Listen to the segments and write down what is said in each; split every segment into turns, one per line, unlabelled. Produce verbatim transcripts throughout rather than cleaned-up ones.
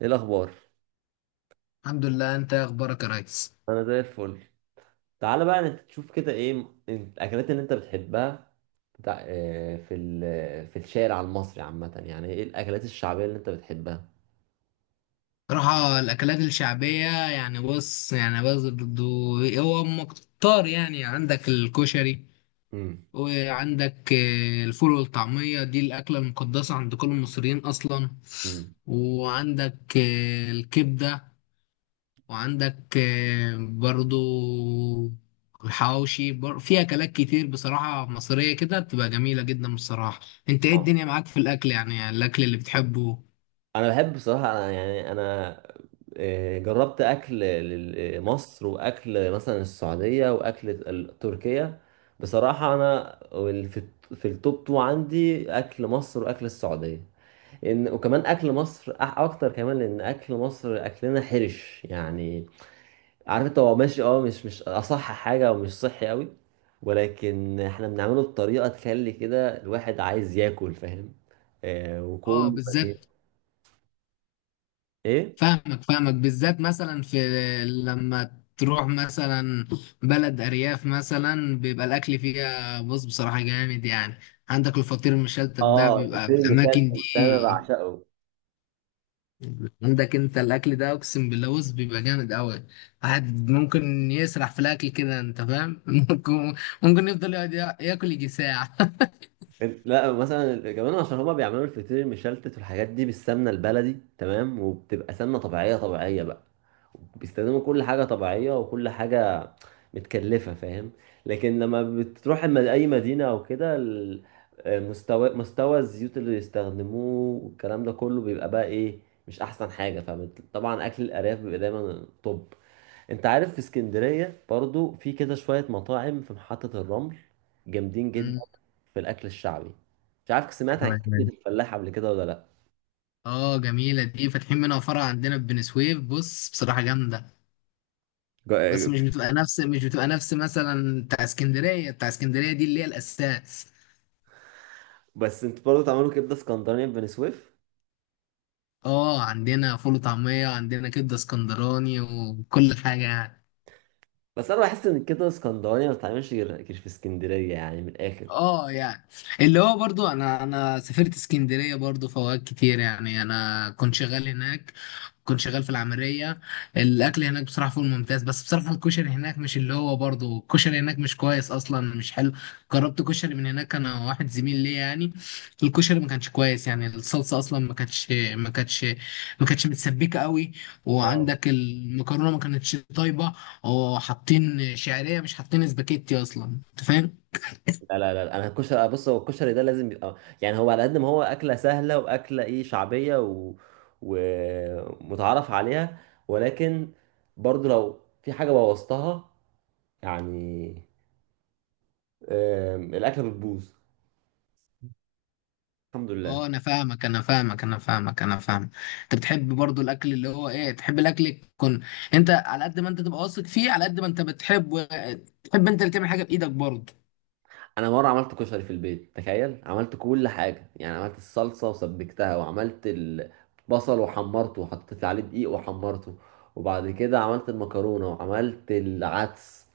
ايه الاخبار؟
الحمد لله، انت ايه اخبارك يا ريس؟
انا زي الفل. تعالى بقى، انت تشوف كده ايه م- الاكلات اللي انت بتحبها بتاع. آه، في ال- في الشارع المصري عامه، يعني ايه الاكلات الشعبيه اللي انت بتحبها؟
صراحة الاكلات الشعبية يعني بص يعني بص برضو. هو مكتار يعني عندك الكشري،
امم.
وعندك آه، الفول والطعمية دي الاكلة المقدسة عند كل المصريين اصلا.
امم.
وعندك آه، الكبدة. وعندك آه، برضو الحواوشي بر- في اكلات كتير بصراحة مصرية كده بتبقى جميلة جدا بصراحة. انت ايه
آه.
الدنيا معاك في الاكل؟ يعني الاكل اللي بتحبه.
انا بحب بصراحه، انا يعني انا آه، جربت اكل لل- آه، مصر، واكل مثلا السعوديه، واكل ال- تركيا. بصراحه انا وال- في الت- في التوب تو عندي اكل مصر واكل السعوديه. ان وكمان اكل مصر أح- اكتر، كمان لان اكل مصر اكلنا حرش يعني. عارف انت، هو ماشي، اه مش مش اصح حاجه ومش صحي قوي، ولكن احنا بنعمله بطريقه تخلي كده الواحد عايز ياكل، فاهم؟ آه
اه
وكل.
بالذات،
ايه؟
فاهمك فاهمك بالذات مثلا في لما تروح مثلا بلد ارياف، مثلا بيبقى الاكل فيها بص بصراحه جامد يعني. عندك الفطير المشلتت ده
اه،
بيبقى
الفطير
في الاماكن
المشلتت ده انا
دي.
بعشقه.
عندك انت الاكل ده اقسم بالله بص بيبقى جامد قوي. واحد ممكن يسرح في الاكل كده، انت فاهم؟ ممكن ممكن يفضل يقعد يا- ياكل يجي ساعه.
لا، مثلا كمان عشان هما بيعملوا الفطير المشلتت والحاجات دي بالسمنه البلدي، تمام، وبتبقى سمنه طبيعيه طبيعيه بقى. بيستخدموا كل حاجه طبيعيه وكل حاجه متكلفه، فاهم؟ لكن لما بتروح الم- اي مدينه او كده، ال- مستوى مستوى الزيوت اللي بيستخدموه والكلام ده كله بيبقى بقى ايه؟ مش احسن حاجه. فطبعا اكل الارياف بيبقى دايما طب. انت عارف، في اسكندرية برضو في كده شوية مطاعم في محطة الرمل جامدين جدا
أمم،
في الأكل الشعبي. مش عارف سمعت عن
أيوة، أيوة.
كبدة الفلاح قبل كده ولا لأ.
اه جميله دي، فاتحين منها فرع عندنا في بني سويف، بص بصراحه جامده. بس
جا-
مش بتبقى نفس مش بتبقى نفس مثلا بتاع اسكندريه بتاع اسكندريه دي اللي هي الاساس.
بس انت برضو تعملوا كبدة اسكندرانية في بني سويف؟
اه عندنا فول وطعميه، عندنا كبده اسكندراني وكل حاجه يعني.
بس أنا بحس إن الكبدة الاسكندرانية ما بتتعملش غير غير في اسكندرية، يعني من الآخر.
اه يعني اللي هو برضو انا انا سافرت اسكندريه برضو، فوائد كتير يعني، انا كنت شغال هناك، كنت شغال في العملية. الأكل هناك بصراحة فوق الممتاز، بس بصراحة الكشري هناك مش اللي هو برضه، الكشري هناك مش كويس أصلا، مش حلو. جربت كشري من هناك أنا واحد زميل ليا يعني، الكشري ما كانش كويس يعني. الصلصة أصلا ما كانتش ما كانتش ما كانتش متسبكة قوي. وعندك المكرونة ما كانتش طيبة. وحاطين شعرية، مش حاطين اسباجيتي أصلا، أنت فاهم؟
لا لا لا، انا الكشري آه، بص، هو الكشري ده لازم يبقى، يعني هو على قد ما هو اكله سهله واكله ايه، شعبيه و... ومتعارف عليها، ولكن برضو لو في حاجه بوظتها، يعني آم، الاكله بتبوظ. الحمد لله.
اه، انا فاهمك انا فاهمك انا فاهمك، انا فاهم. انت بتحب برضو الاكل اللي هو ايه، تحب الاكل يكون، انت على قد ما انت تبقى واثق فيه، على قد ما انت بتحب تحب انت اللي تعمل حاجه بايدك برضو.
انا مره عملت كشري في البيت، تخيل، عملت كل حاجه، يعني عملت الصلصه وسبكتها، وعملت البصل وحمرته وحطيت عليه دقيق وحمرته، وبعد كده عملت المكرونه وعملت العدس.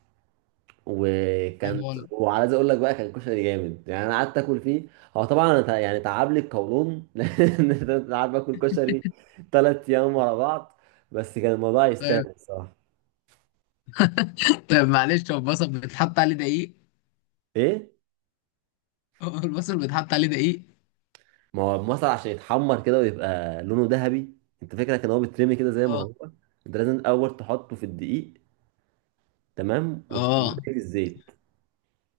طيب
وكان،
والله.
وعايز اقول لك بقى، كان كشري جامد، يعني انا قعدت اكل فيه. هو طبعا أنا تع- يعني تعب لي القولون لان أنا قاعد باكل كشري ثلاث ايام ورا بعض، بس كان الموضوع يستاهل
طيب
الصراحه.
طيب، معلش، هو البصل بيتحط عليه دقيق؟
ايه؟
هو البصل بيتحط عليه دقيق؟
ما هو المصل عشان يتحمر كده ويبقى لونه ذهبي. انت فاكرك ان هو بيترمي كده زي ما
اه،
هو؟ انت لازم الاول تحطه في الدقيق، تمام، وتقوم رميه
اه،
في الزيت.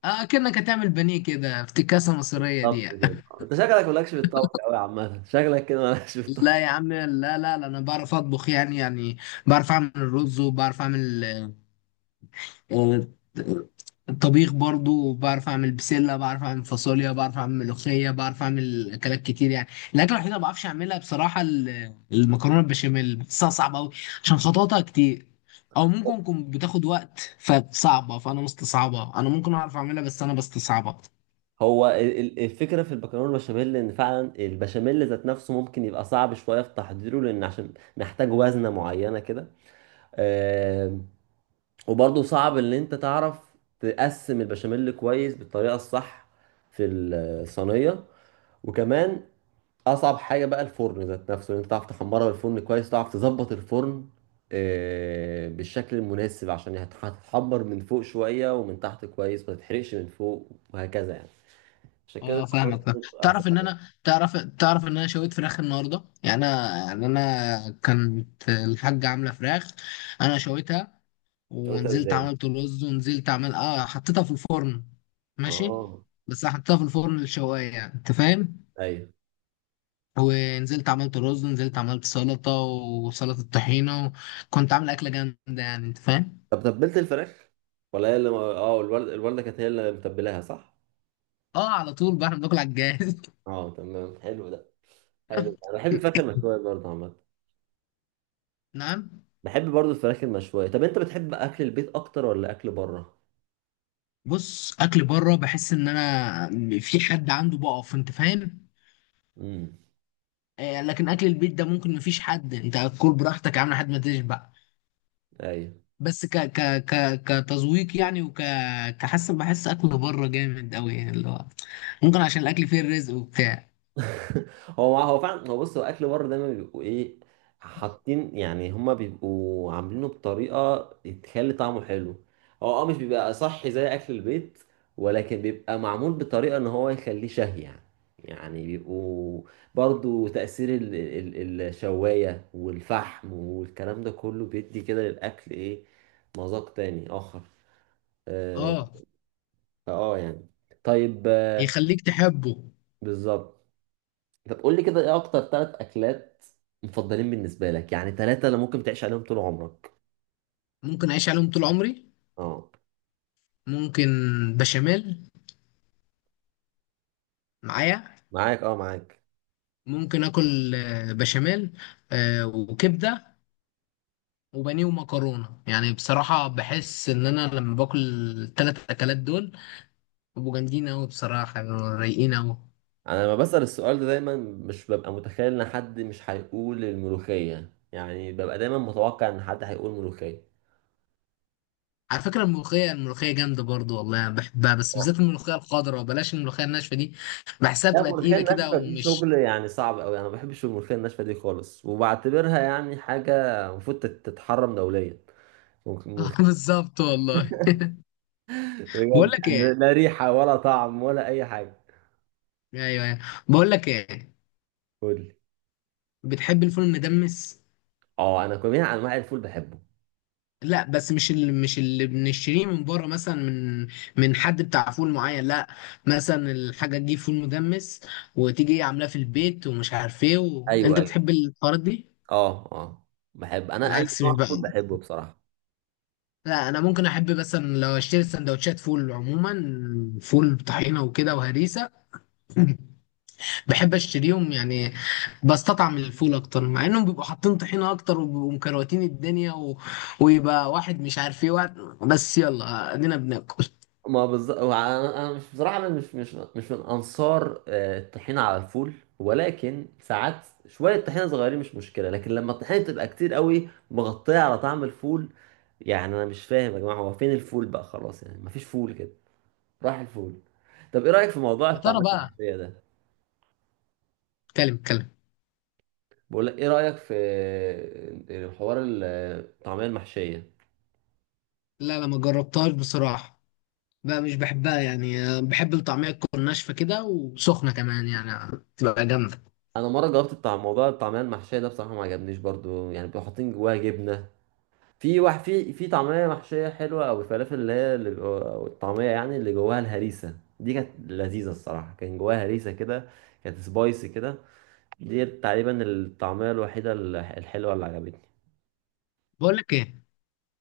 اه، كأنك هتعمل بانيه كده، افتكاسه مصريه دي.
بالظبط كده. انت شكلك مالكش في الطبخ قوي عامه، شكلك كده مالكش في الطبخ.
لا يا عم، لا لا لا، انا بعرف اطبخ يعني، يعني بعرف اعمل الرز، وبعرف اعمل آه، الطبيخ برضو، بعرف اعمل بسله، بعرف اعمل فاصوليا، بعرف اعمل ملوخيه، بعرف اعمل اكلات كتير يعني. الاكله الوحيده ما بعرفش اعملها بصراحه ال- المكرونه البشاميل، بحسها صعبه قوي، عشان خططها كتير، او ممكن تكون بتاخد وقت فصعبه، فانا مستصعبها، انا ممكن اعرف اعملها بس انا بستصعبها.
هو ال- ال- الفكرة في البكالوريا البشاميل إن فعلا البشاميل ذات نفسه ممكن يبقى صعب شوية في تحضيره، لأن عشان محتاج وزنة معينة كده. آم، وبرضه صعب إن أنت تعرف تقسم البشاميل كويس بالطريقة الصح في الصينية. وكمان أصعب حاجة بقى الفرن ذات نفسه، إن أنت تعرف تحمرها بالفرن كويس، تعرف تظبط الفرن آه، بالشكل المناسب، عشان هتح- هتتحمر من فوق شوية ومن تحت كويس، ما تتحرقش من فوق وهكذا يعني. عشان كده
اه فاهمك،
الموضوع
فاهم.
بيبقى
تعرف ان
صعب.
انا تعرف تعرف ان انا شويت فراخ النهارده، يعني انا يعني انا كانت الحاجه عامله فراخ، انا شويتها،
شويتها
ونزلت
ازاي؟
عملت رز، ونزلت عمل اه حطيتها في الفرن. ماشي.
اه.
بس حطيتها في الفرن الشوايه يعني، انت فاهم؟
ايوه.
ونزلت عملت رز، ونزلت عملت سلطه وسلطه طحينه، كنت عامل اكله جامده يعني، انت فاهم؟
طب تبلت الفراخ؟ ولا هي اللي اه الوالد الوالده كانت هي اللي متبلاها، صح؟
اه على طول بقى، احنا بناكل على الجاهز.
اه تمام، حلو ده، حلو. انا بحب الفراخ المشويه برضه عامه.
نعم.
بحب برضه الفراخ المشويه. طب انت بتحب اكل البيت اكتر ولا اكل بره؟
بص اكل بره بحس ان انا في حد عنده بقف، انت فاهم؟
امم.
آه، لكن اكل البيت ده ممكن مفيش حد، انت هتاكل براحتك يا عم لحد ما تشبع.
ايوه.
بس ك ك ك كتذويق يعني، وك كحس بحس اكل بره جامد قوي يعني، اللي هو ممكن عشان الاكل فيه الرزق وبتاع.
هو هو فعلا. هو بص، هو اكل بره دايما بيبقوا ايه؟ حاطين، يعني هما بيبقوا عاملينه بطريقه تخلي طعمه حلو. هو اه مش بيبقى صحي زي اكل البيت، ولكن بيبقى معمول بطريقه ان هو يخليه شهي، يعني. يعني بيبقوا، برضو تأثير ال ال ال- الشواية والفحم والكلام ده كله بيدي كده للأكل إيه، مذاق تاني آخر. آه،
اه
فآه يعني. طيب. آه،
يخليك تحبه.
بالظبط. طب قول لي كده، ايه اكتر ثلاث اكلات مفضلين بالنسبه لك؟ يعني ثلاثه اللي ممكن تعيش عليهم طول عمرك.
ممكن اعيش عليهم طول عمري،
اه
ممكن بشاميل معايا،
معاك، اه معاك.
ممكن اكل آه، بشاميل، آه، وكبده وبانيه ومكرونه. يعني بصراحه بحس ان انا لما باكل الثلاث اكلات دول، بيبقوا جامدين قوي، بصراحه بيبقوا رايقين قوي.
انا لما بسأل السؤال ده، دايما مش ببقى متخيل ان حد مش هيقول الملوخيه، يعني ببقى دايما متوقع ان حد هيقول ملوخيه.
على فكرة الملوخية الملوخية جامدة برضو والله، أنا بحبها، بس بالذات الملوخية الخضراء، بلاش الملوخية الناشفة دي، بحسها
لا،
بتبقى
الملوخيه
تقيلة كده
الناشفه دي
ومش
شغل يعني صعب قوي، انا ما بحبش الملوخيه الناشفه دي خالص، وبعتبرها يعني حاجه المفروض تت- تتحرم دوليا. ممكن
آه،
الملوخيه.
بالظبط والله. بقول
بجد
لك ايه.
يعني، لا ريحه ولا طعم ولا اي حاجه.
ايوه، ايوه. بقول لك ايه،
قول لي.
بتحب الفول المدمس؟
اه، انا جميع انواع الفول بحبه.
لا بس مش اللي مش اللي بنشتريه من بره مثلا، من من حد بتاع فول معين، لا مثلا الحاجة تجيب فول مدمس وتيجي عاملاه في البيت ومش عارف ايه و...
ايوه
انت
ايوه.
بتحب الحوارات دي؟
اه اه. بحب انا اي
العكس مش
نوع
بقى.
فول، بحبه بصراحه.
لا انا ممكن احب مثلا لو اشتري سندوتشات فول عموما، فول بطحينه وكده وهريسه. بحب اشتريهم يعني، بستطعم الفول اكتر، مع انهم بيبقوا حاطين طحينه اكتر وبيبقوا مكروتين الدنيا و... ويبقى واحد مش عارف ايه واحد، بس يلا ادينا بناكل.
ما بالظبط، انا أنا مش، بصراحه انا مش مش مش من انصار آه، الطحينه على الفول، ولكن ساعات شويه طحينه صغيرين مش مشكله، لكن لما الطحينه تبقى كتير قوي مغطيه على طعم الفول، يعني انا مش فاهم يا جماعه، هو فين الفول بقى؟ خلاص يعني، مفيش فول كده، راح الفول. طب ايه رايك في موضوع
يا ترى
الطعميه
بقى.
المحشيه ده؟
اتكلم اتكلم.
بقول لك، ايه رايك في آه، حوار الطعميه المحشيه؟
لا لا، ما جربتهاش بصراحه، بقى مش بحبها يعني، بحب الطعميه تكون ناشفه كده وسخنه كمان يعني، تبقى جامده.
انا مره جربت بتاع موضوع الطعميه المحشيه ده، بصراحه ما عجبنيش برضو يعني، بيبقوا حاطين جواها جبنه. في واحد، في في طعميه محشيه حلوه، او الفلافل اللي هي اللي بيبقوا- أو الطعميه يعني اللي جواها الهريسه دي، كانت لذيذه الصراحه، كان جواها هريسه كده، كانت سبايسي كده. دي تقريبا الطعميه الوحيده الح- الحلوه اللي عجبتني.
بقول لك ايه،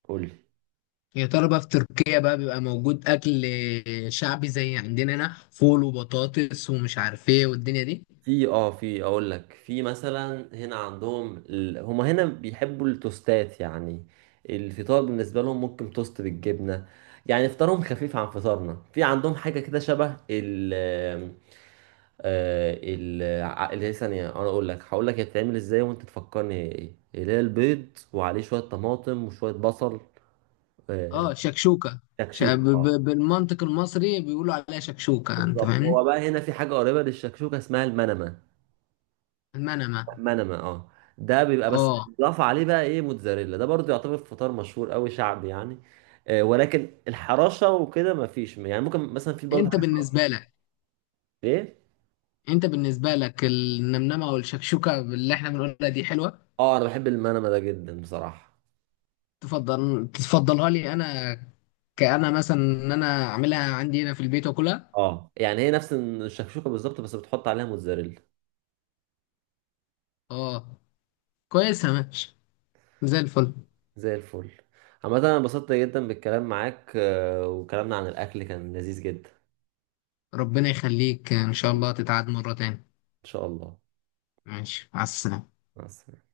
قول.
يا ترى بقى في تركيا بقى بيبقى موجود أكل شعبي زي عندنا هنا، فول وبطاطس ومش عارف إيه والدنيا دي؟
في اه، في، اقول لك، في مثلا هنا عندهم ال... هما هنا بيحبوا التوستات يعني، الفطار بالنسبه لهم ممكن توست بالجبنه. يعني فطارهم خفيف عن فطارنا. في عندهم حاجه كده شبه ال، آه، ال ع- اللي هي ثانيه، انا اقول لك، هقول لك هي بتتعمل ازاي وانت تفكرني هي ايه، اللي هي البيض وعليه شويه طماطم وشويه بصل. آه،
اه شكشوكة. ش- ب-
شكشوك، اه.
ب- بالمنطق المصري بيقولوا عليها شكشوكة، أنت
بالظبط. هو
فاهمني؟
بقى هنا في حاجه قريبه للشكشوكه اسمها المنمه.
المنمة،
منما، اه. ده بيبقى بس
اه.
اضاف عليه بقى ايه، موتزاريلا. ده برضو يعتبر فطار مشهور قوي شعبي يعني. آه، ولكن الحراشة وكده ما فيش، يعني ممكن مثلا في برضو
أنت
حاجة اسمها
بالنسبة لك
ايه.
أنت بالنسبة لك النمنمة والشكشوكة اللي إحنا بنقولها دي حلوة؟
اه، انا بحب المنما ده جدا بصراحة.
تفضل تفضلها لي أنا، كأنا مثلا إن أنا أعملها عندي هنا في البيت وأكلها؟
اه يعني هي نفس الشكشوكة بالظبط، بس بتحط عليها موتزاريلا.
اه كويسة، ماشي، زي الفل.
زي الفل. عامة انا انبسطت جدا بالكلام معاك، آه، وكلامنا عن الاكل كان لذيذ جدا.
ربنا يخليك، إن شاء الله تتعاد مرة تاني.
ان شاء الله.
ماشي، مع السلامة.
مع السلامة.